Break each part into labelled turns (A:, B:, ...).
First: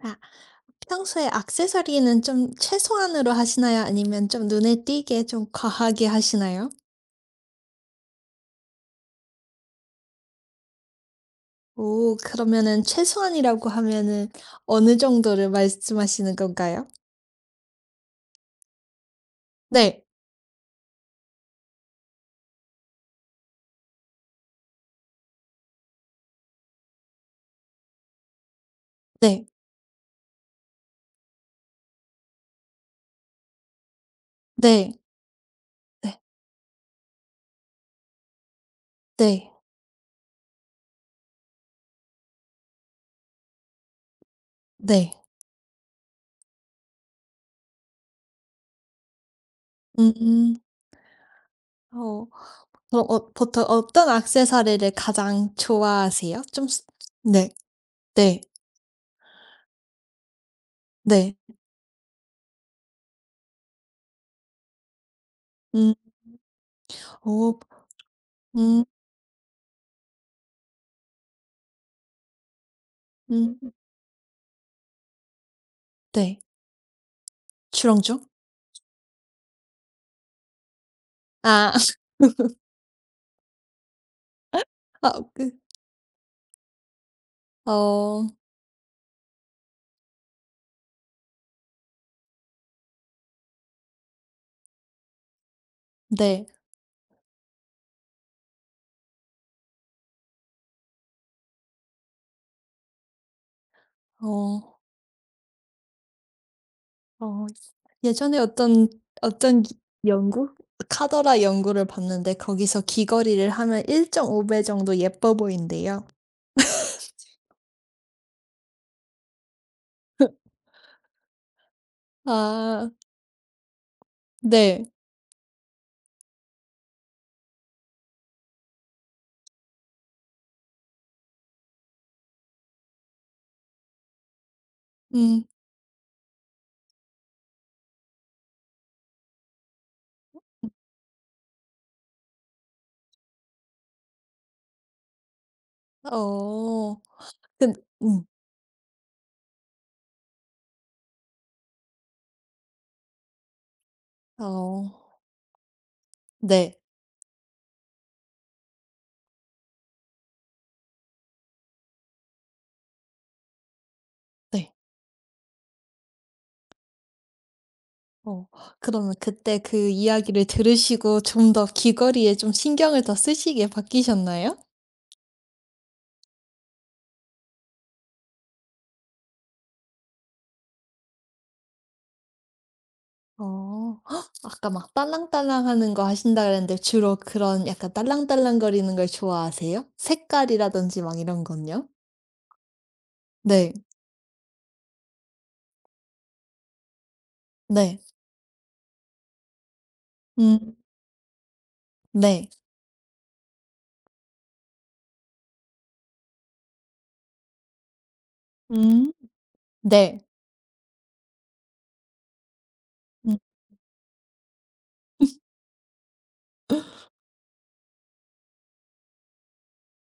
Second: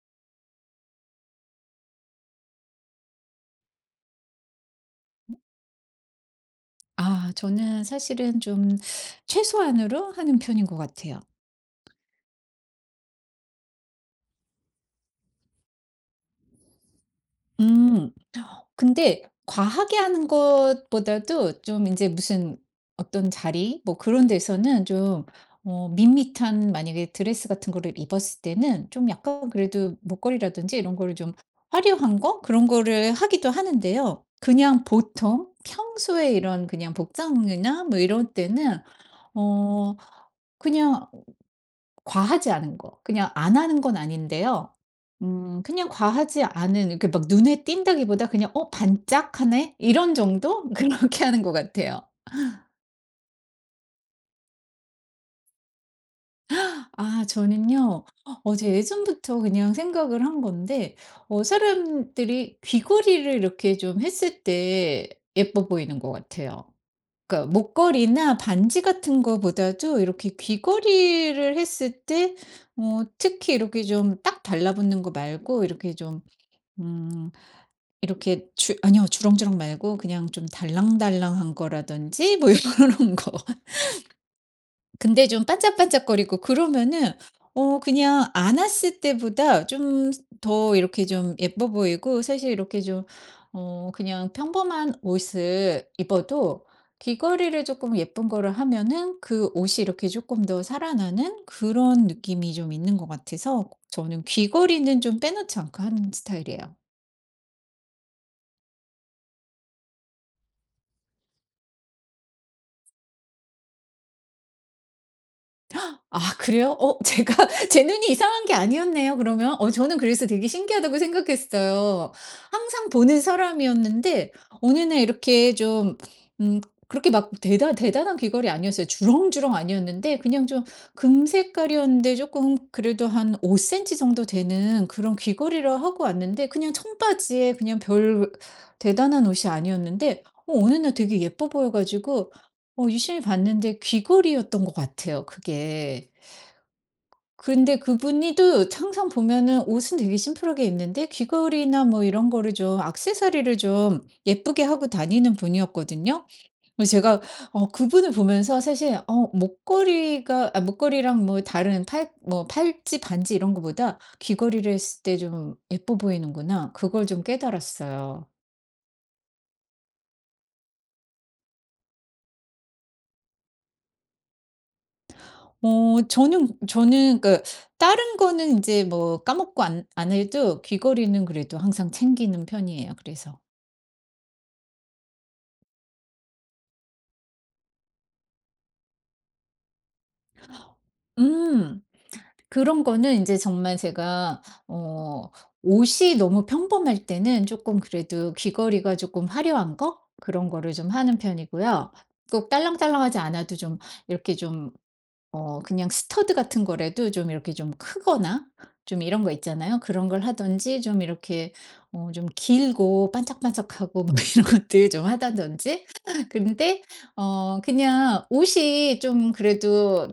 A: 아, 평소에 액세서리는 좀 최소한으로 하시나요? 아니면 좀 눈에 띄게 좀 과하게 하시나요?
B: 아 저는 사실은 좀 최소한으로 하는 편인 것 같아요.
A: 오, 그러면은 최소한이라고 하면은 어느 정도를 말씀하시는 건가요?
B: 음. 근데 과하게
A: 네.
B: 하는 것보다도 좀 이제 무슨 어떤 자리 뭐 그런 데서는 좀 밋밋한, 만약에 드레스 같은 거를 입었을 때는 좀
A: 네.
B: 약간 그래도 목걸이라든지 이런 거를 좀 화려한 거, 그런 거를 하기도 하는데요. 그냥
A: 네.
B: 보통
A: 네.
B: 평소에 이런 그냥 복장이나 뭐 이런 때는
A: 네.
B: 어 그냥 과하지 않은 거. 그냥 안 하는 건 아닌데요.
A: 네.
B: 그냥 과하지 않은, 이렇게 막 눈에 띈다기보다 그냥 '어 반짝하네.'
A: 음.
B: 이런
A: 음.
B: 정도? 그렇게 하는 것 같아요.
A: 어. 그럼 보통 어떤 액세서리를 가장 좋아하세요? 좀 스
B: 아
A: 네.
B: 저는요.
A: 네.
B: 어제 예전부터 그냥 생각을 한 건데
A: 네.
B: 사람들이 귀걸이를 이렇게 좀 했을 때 예뻐
A: 음.
B: 보이는 것 같아요. 그러니까
A: 오.
B: 목걸이나 반지
A: 음.
B: 같은 거보다도 이렇게 귀걸이를 했을 때 특히
A: 음.
B: 이렇게 좀 딱 달라붙는 거 말고 이렇게 좀.
A: 네.
B: 음.
A: 주렁주렁?
B: 이렇게 주 아니요, 주렁주렁 말고 그냥 좀 달랑달랑한
A: 아.
B: 거라든지 뭐 이런 거.
A: 아,
B: 근데 좀
A: 그
B: 반짝반짝거리고 그러면은
A: 어.
B: 그냥 안 왔을 때보다 좀 더 이렇게 좀 예뻐 보이고, 사실 이렇게 좀 그냥 평범한 옷을
A: 네.
B: 입어도 귀걸이를 조금 예쁜 거를 하면은 그 옷이 이렇게 조금 더 살아나는 그런 느낌이 좀 있는 것 같아서 저는
A: 어.
B: 귀걸이는 좀 빼놓지 않고 하는 스타일이에요.
A: 어 예전에 어떤 어떤 기 연구? 카더라 연구를 봤는데 거기서 귀걸이를 하면 1.5배 정도 예뻐 보인대요.
B: 아 그래요? 제가 제 눈이 이상한 게 아니었네요 그러면. 저는 그래서 되게 신기하다고 생각했어요. 항상
A: 아,
B: 보는 사람이었는데 어느
A: 네.
B: 날 이렇게 좀 음 그렇게 막 대단한 귀걸이 아니었어요. 주렁주렁 아니었는데 그냥 좀 금색깔이었는데 조금 그래도 한 5센티 센티 정도 되는 그런
A: 음.
B: 귀걸이를 하고 왔는데, 그냥 청바지에 그냥 별 대단한 옷이 아니었는데 어느 날 되게 예뻐 보여 가지고 유심히 봤는데 귀걸이였던 것 같아요 그게.
A: 어. 근
B: 근데
A: 음.
B: 그분이도 항상 보면은 옷은 되게 심플하게 입는데 귀걸이나 뭐 이런 거를 좀, 액세서리를 좀 예쁘게 하고
A: 어.
B: 다니는 분이었거든요.
A: 네.
B: 그래서 제가 그분을 보면서 사실 어 목걸이가 아 목걸이랑 뭐 다른 팔 뭐 팔찌, 반지 이런 거보다 귀걸이를
A: 네.
B: 했을 때 좀 예뻐 보이는구나. 그걸 좀 깨달았어요.
A: 어. 그러면 그때 그 이야기를 들으시고 좀 더 귀걸이에 좀 신경을 더 쓰시게 바뀌셨나요?
B: 저는 그 다른 거는 이제 뭐 까먹고 안 해도 귀걸이는 그래도 항상 챙기는 편이에요 그래서.
A: 어. 헉! 아까 막 딸랑딸랑하는 거 하신다 그랬는데 주로 그런 약간 딸랑딸랑거리는 걸 좋아하세요? 색깔이라든지 막 이런
B: 음.
A: 건요?
B: 그런 거는 이제
A: 네.
B: 정말 제가 어 옷이 너무 평범할 때는 조금
A: 네.
B: 그래도 귀걸이가 조금 화려한 거, 그런 거를
A: 음.
B: 좀 하는 편이고요. 꼭
A: 네.
B: 딸랑딸랑하지 않아도 좀 이렇게 좀 그냥 스터드 같은 거라도 좀 이렇게 좀 크거나 좀,
A: 음.
B: 이런 거 있잖아요. 그런 걸
A: 네.
B: 하든지 좀 이렇게 좀 길고
A: 음.
B: 반짝반짝하고 뭐 이런 것들 좀 하다든지 근데 그냥 옷이 좀 그래도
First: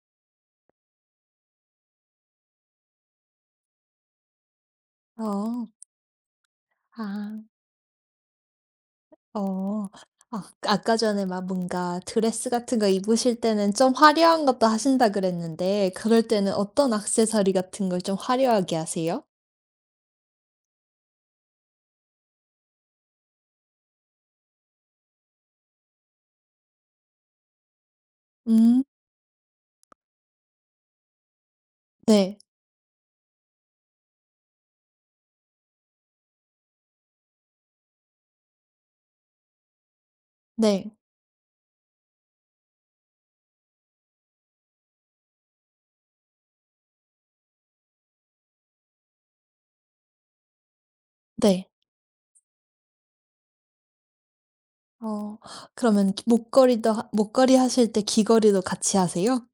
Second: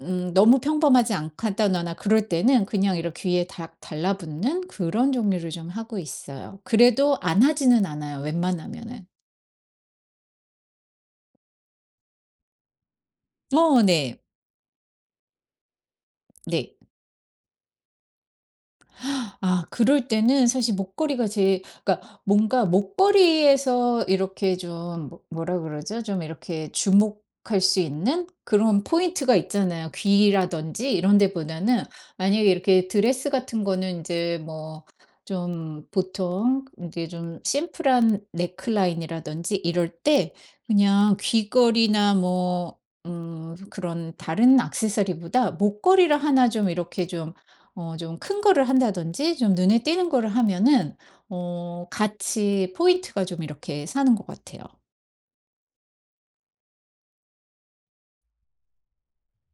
B: 너무 평범하지 않다거나 그럴 때는 그냥 이렇게 귀에 닥 달라붙는 그런 종류를
A: 어.
B: 좀 하고 있어요. 그래도
A: 아.
B: 안 하지는 않아요, 웬만하면은.
A: 어. 아, 아까 전에 막 뭔가 드레스 같은 거 입으실 때는
B: 어
A: 좀
B: 네.
A: 화려한 것도 하신다 그랬는데 그럴 때는
B: 네.
A: 어떤 액세서리 같은 걸 좀 화려하게 하세요?
B: 아 그럴 때는 사실 목걸이가 제일, 그러니까 뭔가 목걸이에서 이렇게 좀 뭐, 뭐라 그러죠? 좀 이렇게 주목할 수 있는
A: 음.
B: 그런 포인트가 있잖아요. 귀라든지 이런 데보다는,
A: 네.
B: 만약에 이렇게 드레스 같은 거는 이제 뭐 좀 보통 이제 좀 심플한 넥라인이라든지 이럴 때
A: 네.
B: 그냥 귀걸이나 뭐 그런 다른 액세서리보다 목걸이를 하나 좀 이렇게 좀 좀 큰 거를 한다든지, 좀 눈에 띄는 거를 하면은
A: 네.
B: 같이 포인트가 좀 이렇게 사는 것 같아요.
A: 어. 그러면 기 목걸이도 하 목걸이 하실 때 귀걸이도 같이 하세요?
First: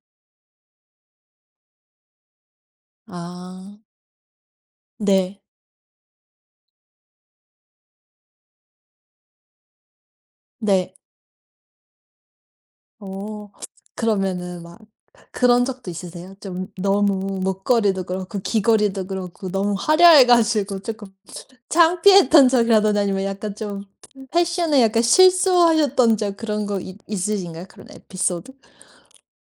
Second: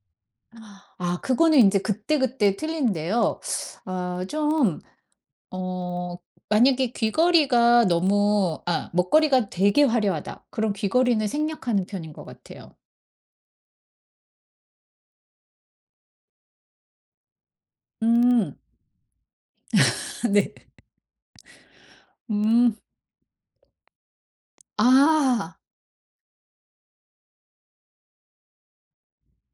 B: 아 그거는 이제 그때그때 틀린데요.
A: 아.
B: 아 좀,
A: 네.
B: 어 만약에 귀걸이가 너무 아 먹거리가 되게 화려하다. 그럼
A: 네.
B: 귀걸이는 생략하는 편인 것 같아요.
A: 어. 그러면은 막 그런 적도 있으세요? 좀 너무 목걸이도 그렇고
B: 음.
A: 귀걸이도 그렇고 너무 화려해
B: 네.
A: 가지고 조금 창피했던
B: 음.
A: 적이라든지 아니면 약간 좀 패션에 약간
B: 아.
A: 실수하셨던 적 그런 거 있 있으신가요? 그런 에피소드?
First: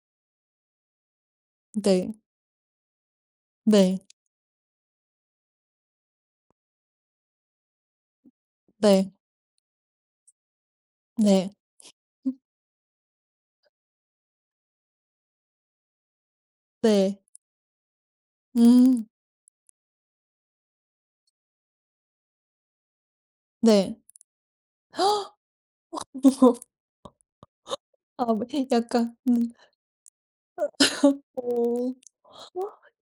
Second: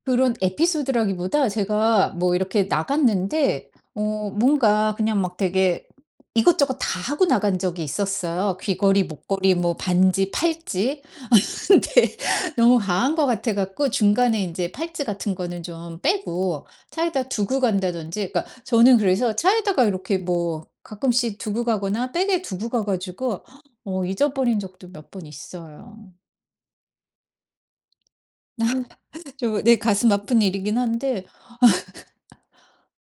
B: 그런 에피소드라기보다 제가
A: 네.
B: 뭐 이렇게 나갔는데
A: 네.
B: 뭔가 그냥 막 되게 이것저것 다 하고 나간 적이 있었어요. 귀걸이,
A: 네.
B: 목걸이, 뭐 반지, 팔찌.
A: 네.
B: 근데 너무 과한 것 같아 갖고 중간에 이제 팔찌 같은 거는 좀 빼고
A: 네.
B: 차에다 두고 간다든지, 그러니까 저는
A: 음.
B: 그래서 차에다가 이렇게 뭐 가끔씩 두고 가거나 백에 두고 가 가지고
A: 네.
B: 잊어버린 적도 몇 번 있어요.
A: 아, 뭐 약간
B: 좀 내 가슴 아픈 일이긴 한데.
A: 어.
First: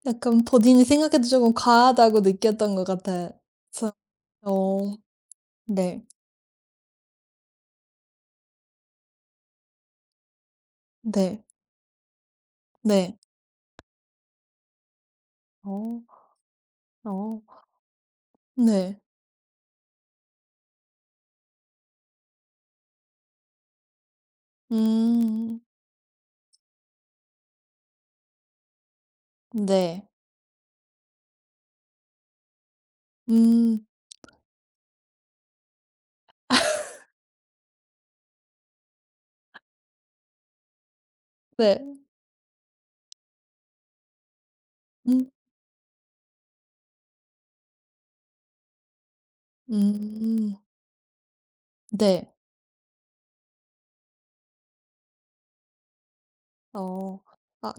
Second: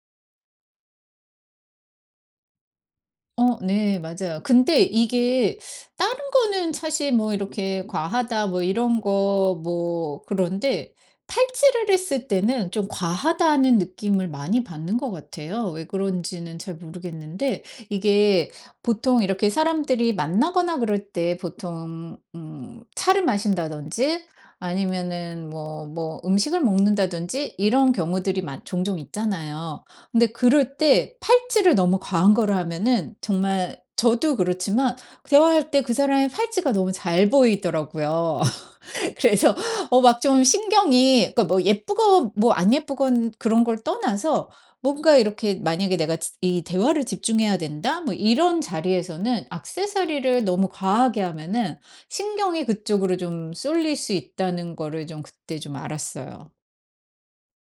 A: 약간 본인이 생각해도 쪼금 과하다고 느꼈던 것 같아요.
B: 어
A: 그래서
B: 네. 맞아요. 근데
A: 어.
B: 이게
A: 네.
B: 다른 거는 사실 뭐 이렇게 과하다 뭐 이런 거, 뭐 그런데
A: 네.
B: 팔찌를 했을 때는 좀
A: 네.
B: 과하다는 느낌을 많이 받는 것 같아요. 왜
A: 어.
B: 그런지는 잘
A: 어.
B: 모르겠는데, 이게
A: 네.
B: 보통 이렇게 사람들이 만나거나 그럴 때 보통 차를 마신다든지 아니면은
A: 음.
B: 뭐 뭐 음식을 먹는다든지 이런 경우들이 종종 있잖아요.
A: 네.
B: 근데 그럴 때 팔찌를 너무 과한 거를 하면은 정말
A: 음.
B: 저도 그렇지만 대화할 때 그 사람의 팔찌가 너무 잘 보이더라고요. 그래서 막 좀 신경이, 그러니까 뭐
A: 네.
B: 예쁘건 뭐 안 예쁘건 그런 걸 떠나서 뭔가
A: 음.
B: 이렇게 만약에 '내가 지 이 대화를 집중해야 된다.' 뭐 이런 자리에서는 액세서리를
A: 음.
B: 너무 과하게 하면은
A: 네.
B: 신경이 그쪽으로 좀 쏠릴 수 있다는 거를 좀 그때 좀 알았어요.
A: 어. 아,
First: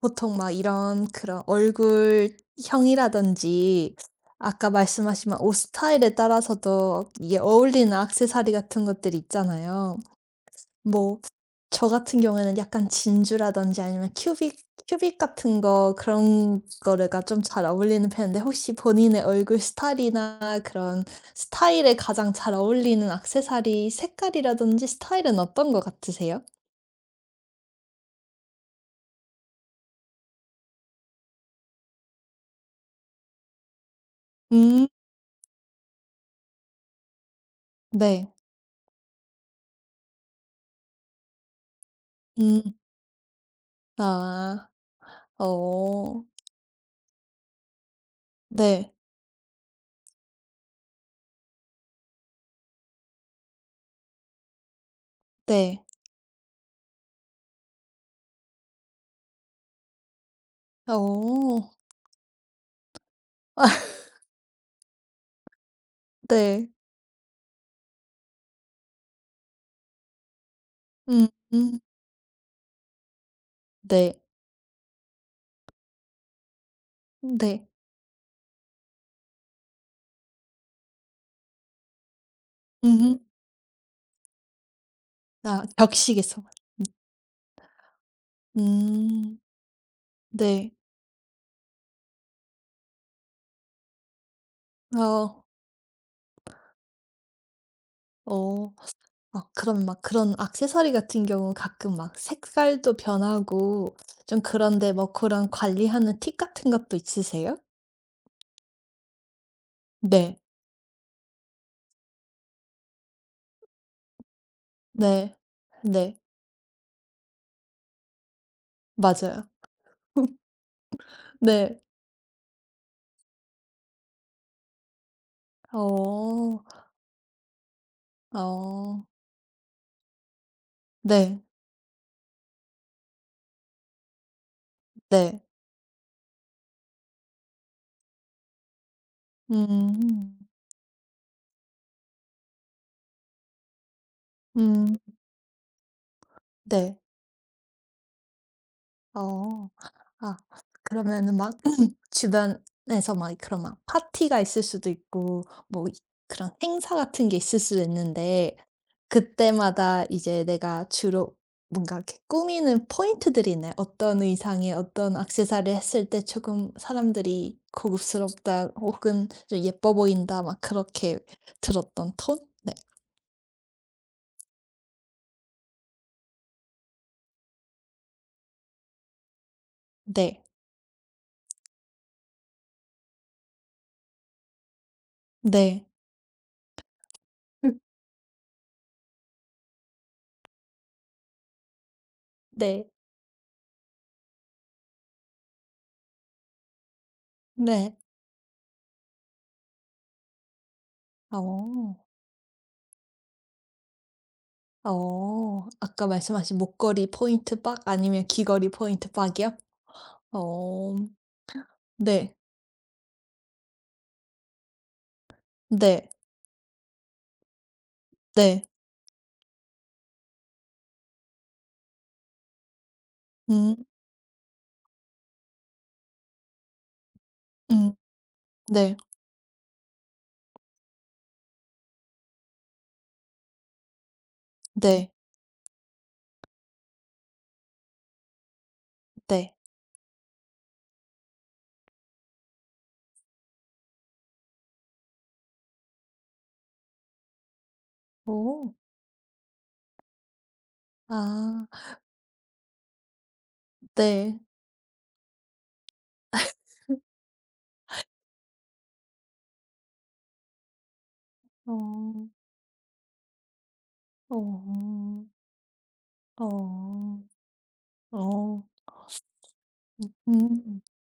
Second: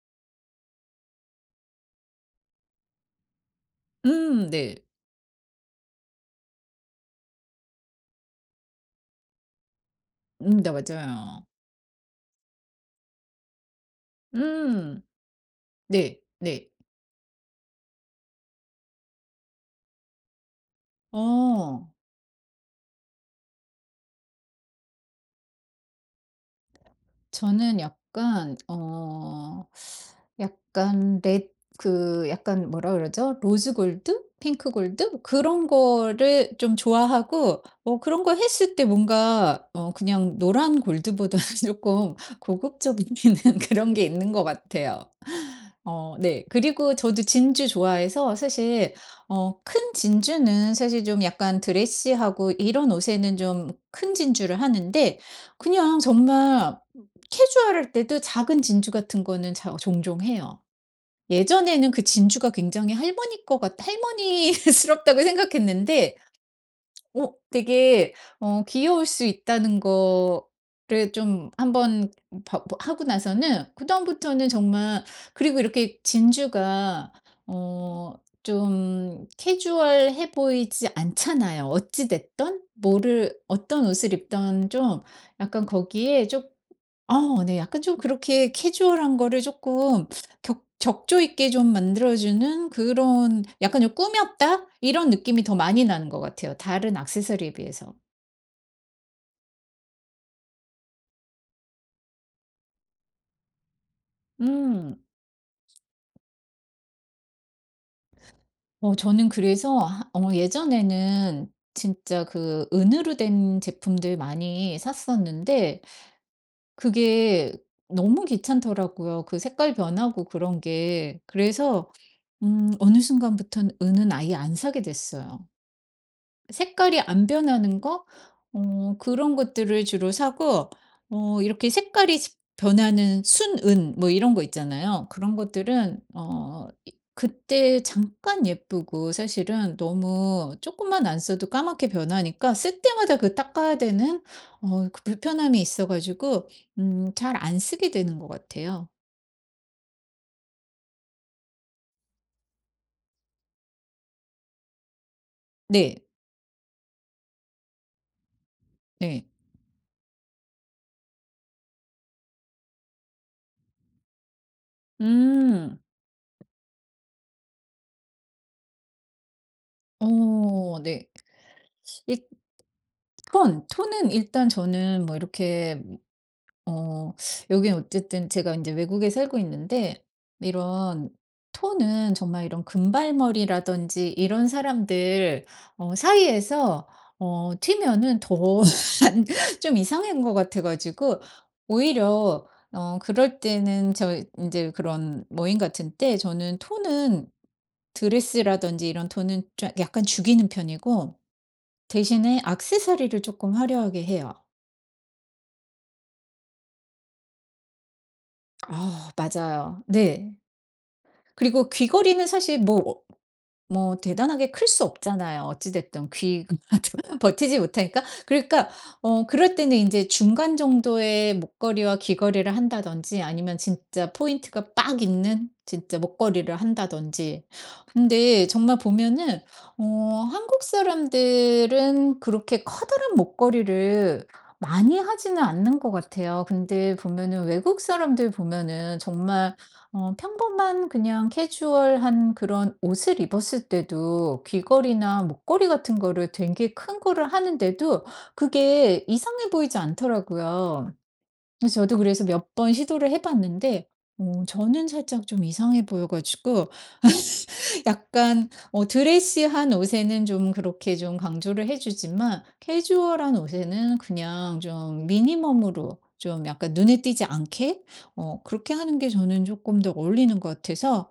A: 보통 막 이런 그런 얼굴형이라든지 아까
B: 네.
A: 말씀하신 막 옷 스타일에 따라서도 이게 어울리는 액세서리 같은 것들이 있잖아요.
B: 네
A: 뭐
B: 맞아요.
A: 저 같은 경우에는 약간 진주라든지 아니면 큐빅
B: 음.
A: 같은 거
B: 네.
A: 그런
B: 네.
A: 거가 좀 잘 어울리는 편인데 혹시 본인의 얼굴 스타일이나 그런
B: 어.
A: 스타일에 가장 잘 어울리는 액세서리 색깔이라든지 스타일은 어떤 것 같으세요?
B: 저는 약간 약간 레드, 그 약간 뭐라 그러죠? 로즈 골드? 핑크
A: 음
B: 골드? 그런 거를 좀 좋아하고 그런
A: 네.
B: 거 했을 때 뭔가 그냥 노란 골드보다는 조금
A: 음
B: 고급적이는 그런 게 있는 것
A: 아.
B: 같아요. 어
A: 어.
B: 네. 그리고 저도 진주 좋아해서
A: 네.
B: 사실 큰 진주는 사실 좀 약간 드레시하고 이런 옷에는 좀 큰 진주를 하는데,
A: 네.
B: 그냥 정말 캐주얼할 때도 작은 진주 같은 거는 자 종종 해요.
A: 어.
B: 예전에는 그 진주가 굉장히 할머니 거 같 할머니스럽다고 생각했는데
A: 네.
B: 되게 귀여울 수 있다는 거를
A: 음
B: 좀
A: 음
B: 한번 봐 봐 하고 나서는
A: 네.
B: 그다음부터는 정말. 그리고 이렇게 진주가
A: 네.
B: 어 좀 캐주얼해 보이지 않잖아요. 어찌 됐든
A: 음음.
B: 뭐를 어떤 옷을 입든 좀
A: 아,
B: 약간 거기에
A: 격식에서.
B: 좀. 어 네, 약간 좀 그렇게 캐주얼한
A: 음.
B: 거를 조금 격
A: 네.
B: 적조 있게 좀 만들어 주는, 그런 약간 좀 꾸몄다 이런 느낌이
A: 어.
B: 더 많이 나는 것 같아요 다른 액세서리에 비해서.
A: 어. 아, 그럼 막 그런 액세서리 같은 경우 가끔 막 색깔도 변하고 좀 그런데
B: 음.
A: 뭐 그런 관리하는 팁 같은 것도 있으세요?
B: 저는 그래서 하 어
A: 네.
B: 예전에는 진짜 그 은으로 된 제품들 많이
A: 네.
B: 샀었는데
A: 네.
B: 그게 너무 귀찮더라고요 그
A: 맞아요.
B: 색깔 변하고 그런 게.
A: 네.
B: 그래서 어느 순간부터는 은은 아예 안 사게 됐어요.
A: 어.
B: 색깔이 안 변하는 거?
A: 어.
B: 그런 것들을 주로 사고
A: 네.
B: 이렇게 색깔이 변하는 순은 뭐 이런 거 있잖아요. 그런
A: 네.
B: 것들은 이 그때 잠깐 예쁘고 사실은
A: 음.
B: 너무 조금만 안 써도 까맣게 변하니까 쓸 때마다 그 닦아야 되는
A: 음.
B: 그 불편함이 있어 가지고
A: 네.
B: 잘 안 쓰게 되는 것 같아요.
A: 어. 아, 그러면은 막 주변에서 막 그런 막 파티가 있을 수도 있고 뭐 이
B: 네.
A: 그런 행사 같은 게 있을 수도 있는데
B: 네.
A: 그때마다 이제 내가 주로 뭔가 이렇게 꾸미는 포인트들이 있나요? 어떤 의상에 어떤 액세서리를
B: 음.
A: 했을 때 조금 사람들이 '고급스럽다.' 혹은 좀 '예뻐 보인다.' 막
B: 어 네.
A: 그렇게 들었던
B: 이
A: 톤? 네.
B: 톤은 일단 저는 뭐 이렇게 어 여긴 어쨌든 제가 이제 외국에 살고 있는데
A: 네.
B: 이런 톤은 정말 이런 금발머리라든지 이런 사람들
A: 네.
B: 사이에서 튀면은 더 좀 이상한 것 같아 가지고 오히려
A: 네
B: 그럴 때는 저 이제 그런 모임 같은 때 저는 톤은,
A: 네. 네.
B: 드레스라든지 이런 톤은 좀 약간 죽이는 편이고
A: 어.
B: 대신에 액세서리를 조금 화려하게 해요.
A: 어. 아까 말씀하신 목걸이 포인트 빡 아니면 귀걸이 포인트
B: 아
A: 빡이요?
B: 맞아요. 네.
A: 어.
B: 그리고 귀걸이는
A: 네.
B: 사실 뭐 대단하게 클 수 없잖아요. 어찌
A: 네.
B: 됐든 귀가 버티지 못하니까.
A: 네.
B: 그러니까 그럴 때는 이제 중간 정도의 목걸이와 귀걸이를 한다든지, 아니면
A: 음.
B: 진짜 포인트가 빡 있는 진짜 목걸이를 한다든지.
A: 음.
B: 근데 정말
A: 네.
B: 보면은 어 한국 사람들은 그렇게 커다란 목걸이를 많이
A: 네.
B: 하지는 않는 것 같아요. 근데 보면은 외국 사람들 보면은
A: 네.
B: 정말 평범한 그냥 캐주얼한 그런 옷을 입었을 때도 귀걸이나 목걸이 같은 거를 되게 큰 거를 하는데도
A: 오.
B: 그게 이상해 보이지 않더라고요.
A: 아.
B: 그래서 저도 그래서 몇 번 시도를 해 봤는데
A: 네.
B: 저는 살짝 좀 이상해 보여 가지고 약간 드레시한 옷에는 좀 그렇게 좀 강조를 해
A: 어.
B: 주지만 캐주얼한 옷에는 그냥 좀
A: 어.
B: 미니멈으로 좀 약간 눈에
A: 어.
B: 띄지 않게
A: 어.
B: 그렇게 하는 게 저는 조금 더
A: 음.
B: 어울리는 것 같아서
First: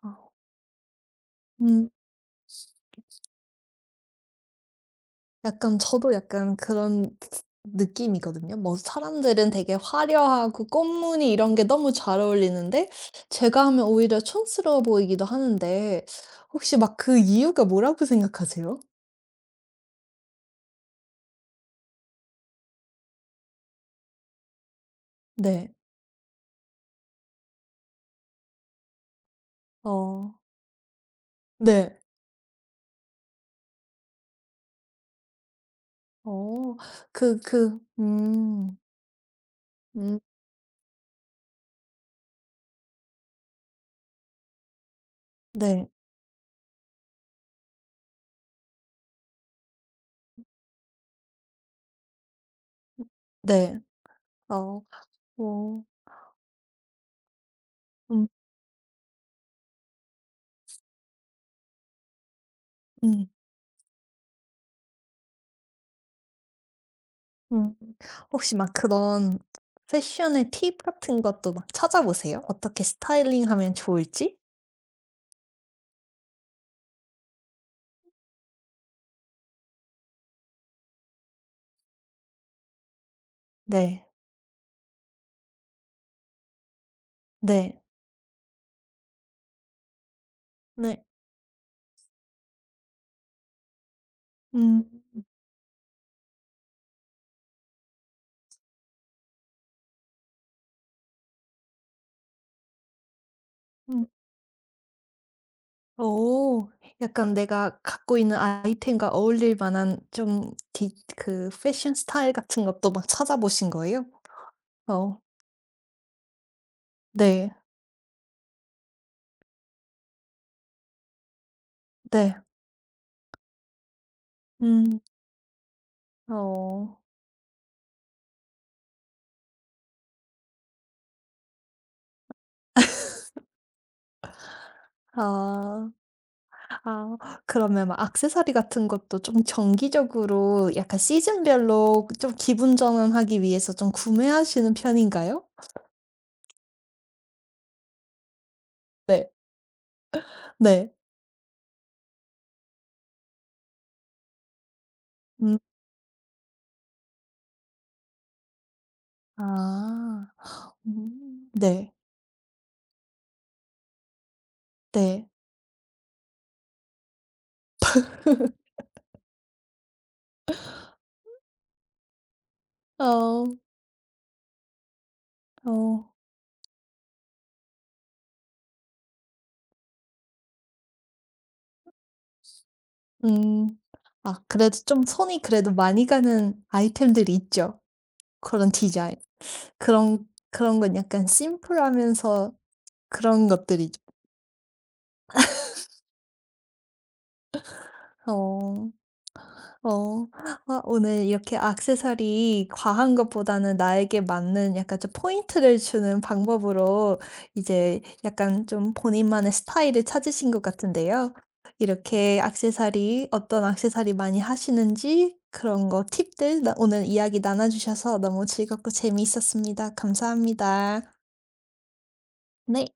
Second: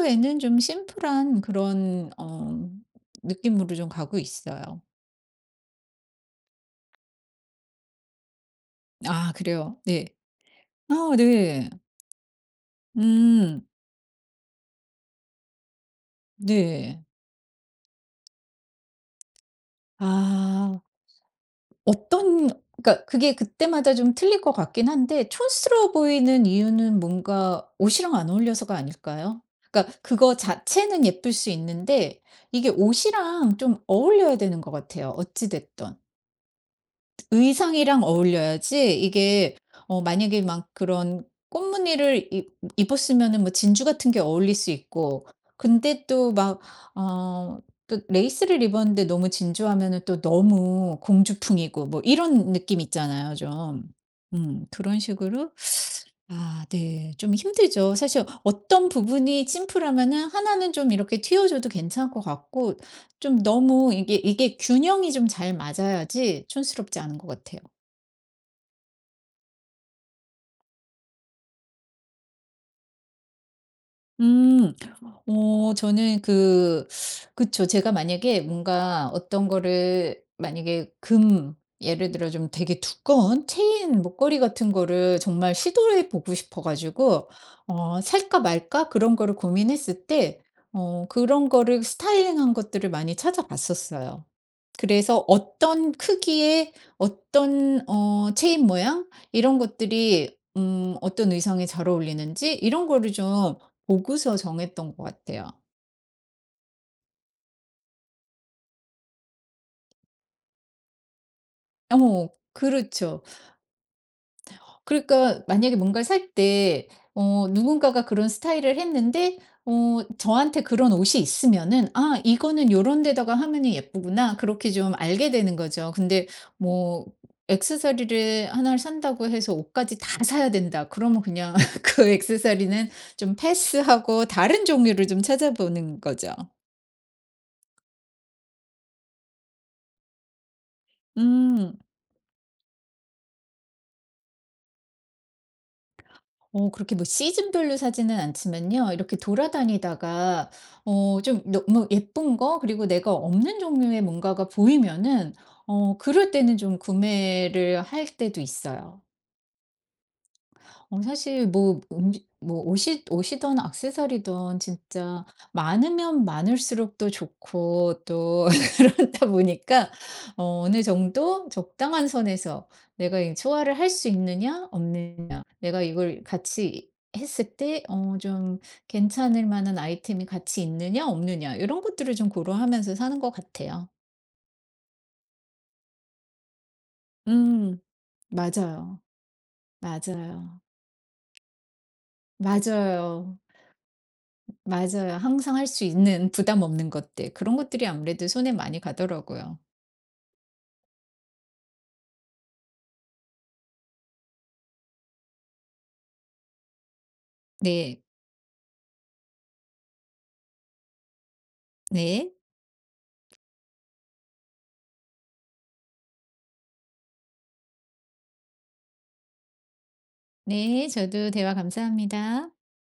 A: 아.
B: 좀 심플한
A: 음.
B: 그런 느낌으로 좀 가고 있어요.
A: 약간 저도 약간 그런 느낌이거든요. 뭐
B: 아
A: 사람들은 되게
B: 그래요? 네.
A: 화려하고
B: 아
A: 꽃무늬 이런 게
B: 네.
A: 너무 잘 어울리는데 제가
B: 음.
A: 하면 오히려 촌스러워 보이기도 하는데 혹시 막
B: 네.
A: 그 이유가 뭐라고 생각하세요?
B: 아. 어떤, 그러니까 그게 그때마다 좀 틀릴 것 같긴 한데
A: 네.
B: 촌스러워 보이는 이유는 뭔가 옷이랑 안 어울려서가 아닐까요? 그러니까
A: 어.
B: 그거 자체는 예쁠 수
A: 네.
B: 있는데 이게 옷이랑 좀 어울려야 되는 것 같아요, 어찌 됐든.
A: 어. 그 그
B: 의상이랑
A: 음.
B: 어울려야지 이게
A: 음.
B: 만약에 막 그런 꽃무늬를 입 입었으면은 뭐 진주 같은 게 어울릴 수 있고,
A: 네.
B: 근데 또 막 어 또 레이스를 입었는데 너무 진주하면은 또 너무 공주풍이고 뭐 이런 느낌 있잖아요
A: 네.
B: 좀.
A: 어.
B: 그런 식으로.
A: 어.
B: 아 네, 좀 힘들죠. 사실
A: 음.
B: 어떤 부분이 심플하면은 하나는 좀 이렇게 튀어줘도 괜찮을 것 같고,
A: 음.
B: 좀 너무 이게 균형이 좀 잘 맞아야지 촌스럽지 않은 것 같아요.
A: 음. 혹시 막 그런 패션의 팁 같은 것도 막 찾아보세요? 어떻게 스타일링하면 좋을지?
B: 음. 저는 그쵸. 제가 만약에 뭔가 어떤 거를 만약에 금 예를 들어 좀 되게 두꺼운 체인
A: 네.
B: 목걸이 같은 거를 정말 시도해 보고 싶어 가지고
A: 네.
B: '살까 말까?' 그런 거를 고민했을 때
A: 네.
B: 그런 거를 스타일링한 것들을 많이 찾아봤었어요.
A: 음.
B: 그래서 어떤 크기의 어떤 체인 모양 이런 것들이 어떤 의상에 잘 어울리는지 이런 거를 좀
A: 음.
B: 보고서 정했던 것 같아요.
A: 오. 약간 내가 갖고 있는 아이템과 어울릴 만한 좀 디 그 패션
B: 어
A: 스타일 같은 것도 막
B: 그렇죠.
A: 찾아보신 거예요? 어.
B: 그러니까 만약에 뭔가를 살 때
A: 네.
B: 누군가가 그런 스타일을 했는데 저한테 그런 옷이 있으면은 '아
A: 네.
B: 이거는 요런 데다가 하면은 예쁘구나.' 그렇게 좀
A: 음.
B: 알게 되는 거죠. 근데
A: 어.
B: 뭐, 액세서리를 나를 산다고 해서 옷까지 다 사야 된다 그러면 그냥 그 액세서리는 좀 패스하고 다른 종류를 좀
A: 아.
B: 찾아보는 거죠.
A: 아, 그러면 막 액세서리 같은 것도 좀 정기적으로 약간
B: 음.
A: 시즌별로 좀 기분 전환하기 위해서 좀 구매하시는 편인가요?
B: 그렇게 뭐 시즌별로 사지는 않지만요. 이렇게
A: 네.
B: 돌아다니다가
A: 네.
B: 좀 너무 예쁜 거, 그리고 내가 없는 종류의 뭔가가 보이면은
A: 음.
B: 그럴 때는 좀 구매를 할 때도 있어요.
A: 아.
B: 사실
A: 음.
B: 뭐
A: 네.
B: 뭐 옷이든 액세서리든 진짜
A: 네.
B: 많으면 많을수록 또 좋고 또 그러다 보니까 어느 정도 적당한 선에서 내가 이
A: 어.
B: 소화를 할 수 있느냐 없느냐, 내가
A: 어.
B: 이걸 같이 했을 때 좀 괜찮을 만한 아이템이 같이 있느냐 없느냐 이런 것들을 좀 고려하면서 사는 것
A: 음.
B: 같아요.
A: 아, 그래도 좀 손이 그래도 많이 가는 아이템들이 있죠.
B: 음
A: 그런
B: 맞아요.
A: 디자인. 그런
B: 맞아요.
A: 그런 건 약간 심플하면서
B: 맞아요.
A: 그런 것들이죠.
B: 맞아요. 항상 할 수 있는 부담 없는 것들 그런 것들이 아무래도 손에 많이
A: 어.
B: 가더라고요.
A: 어. 아, 오늘 이렇게 액세서리 과한 것보다는 나에게 맞는 약간 좀 포인트를 주는 방법으로 이제
B: 네.
A: 약간 좀 본인만의 스타일을 찾으신 것 같은데요.
B: 네.
A: 이렇게 액세서리 어떤 액세서리 많이 하시는지 그런 거 팁들 나 오늘 이야기 나눠 주셔서 너무 즐겁고 재미있었습니다.
B: 네.
A: 감사합니다.
B: 저도 대화 감사합니다.
A: 네.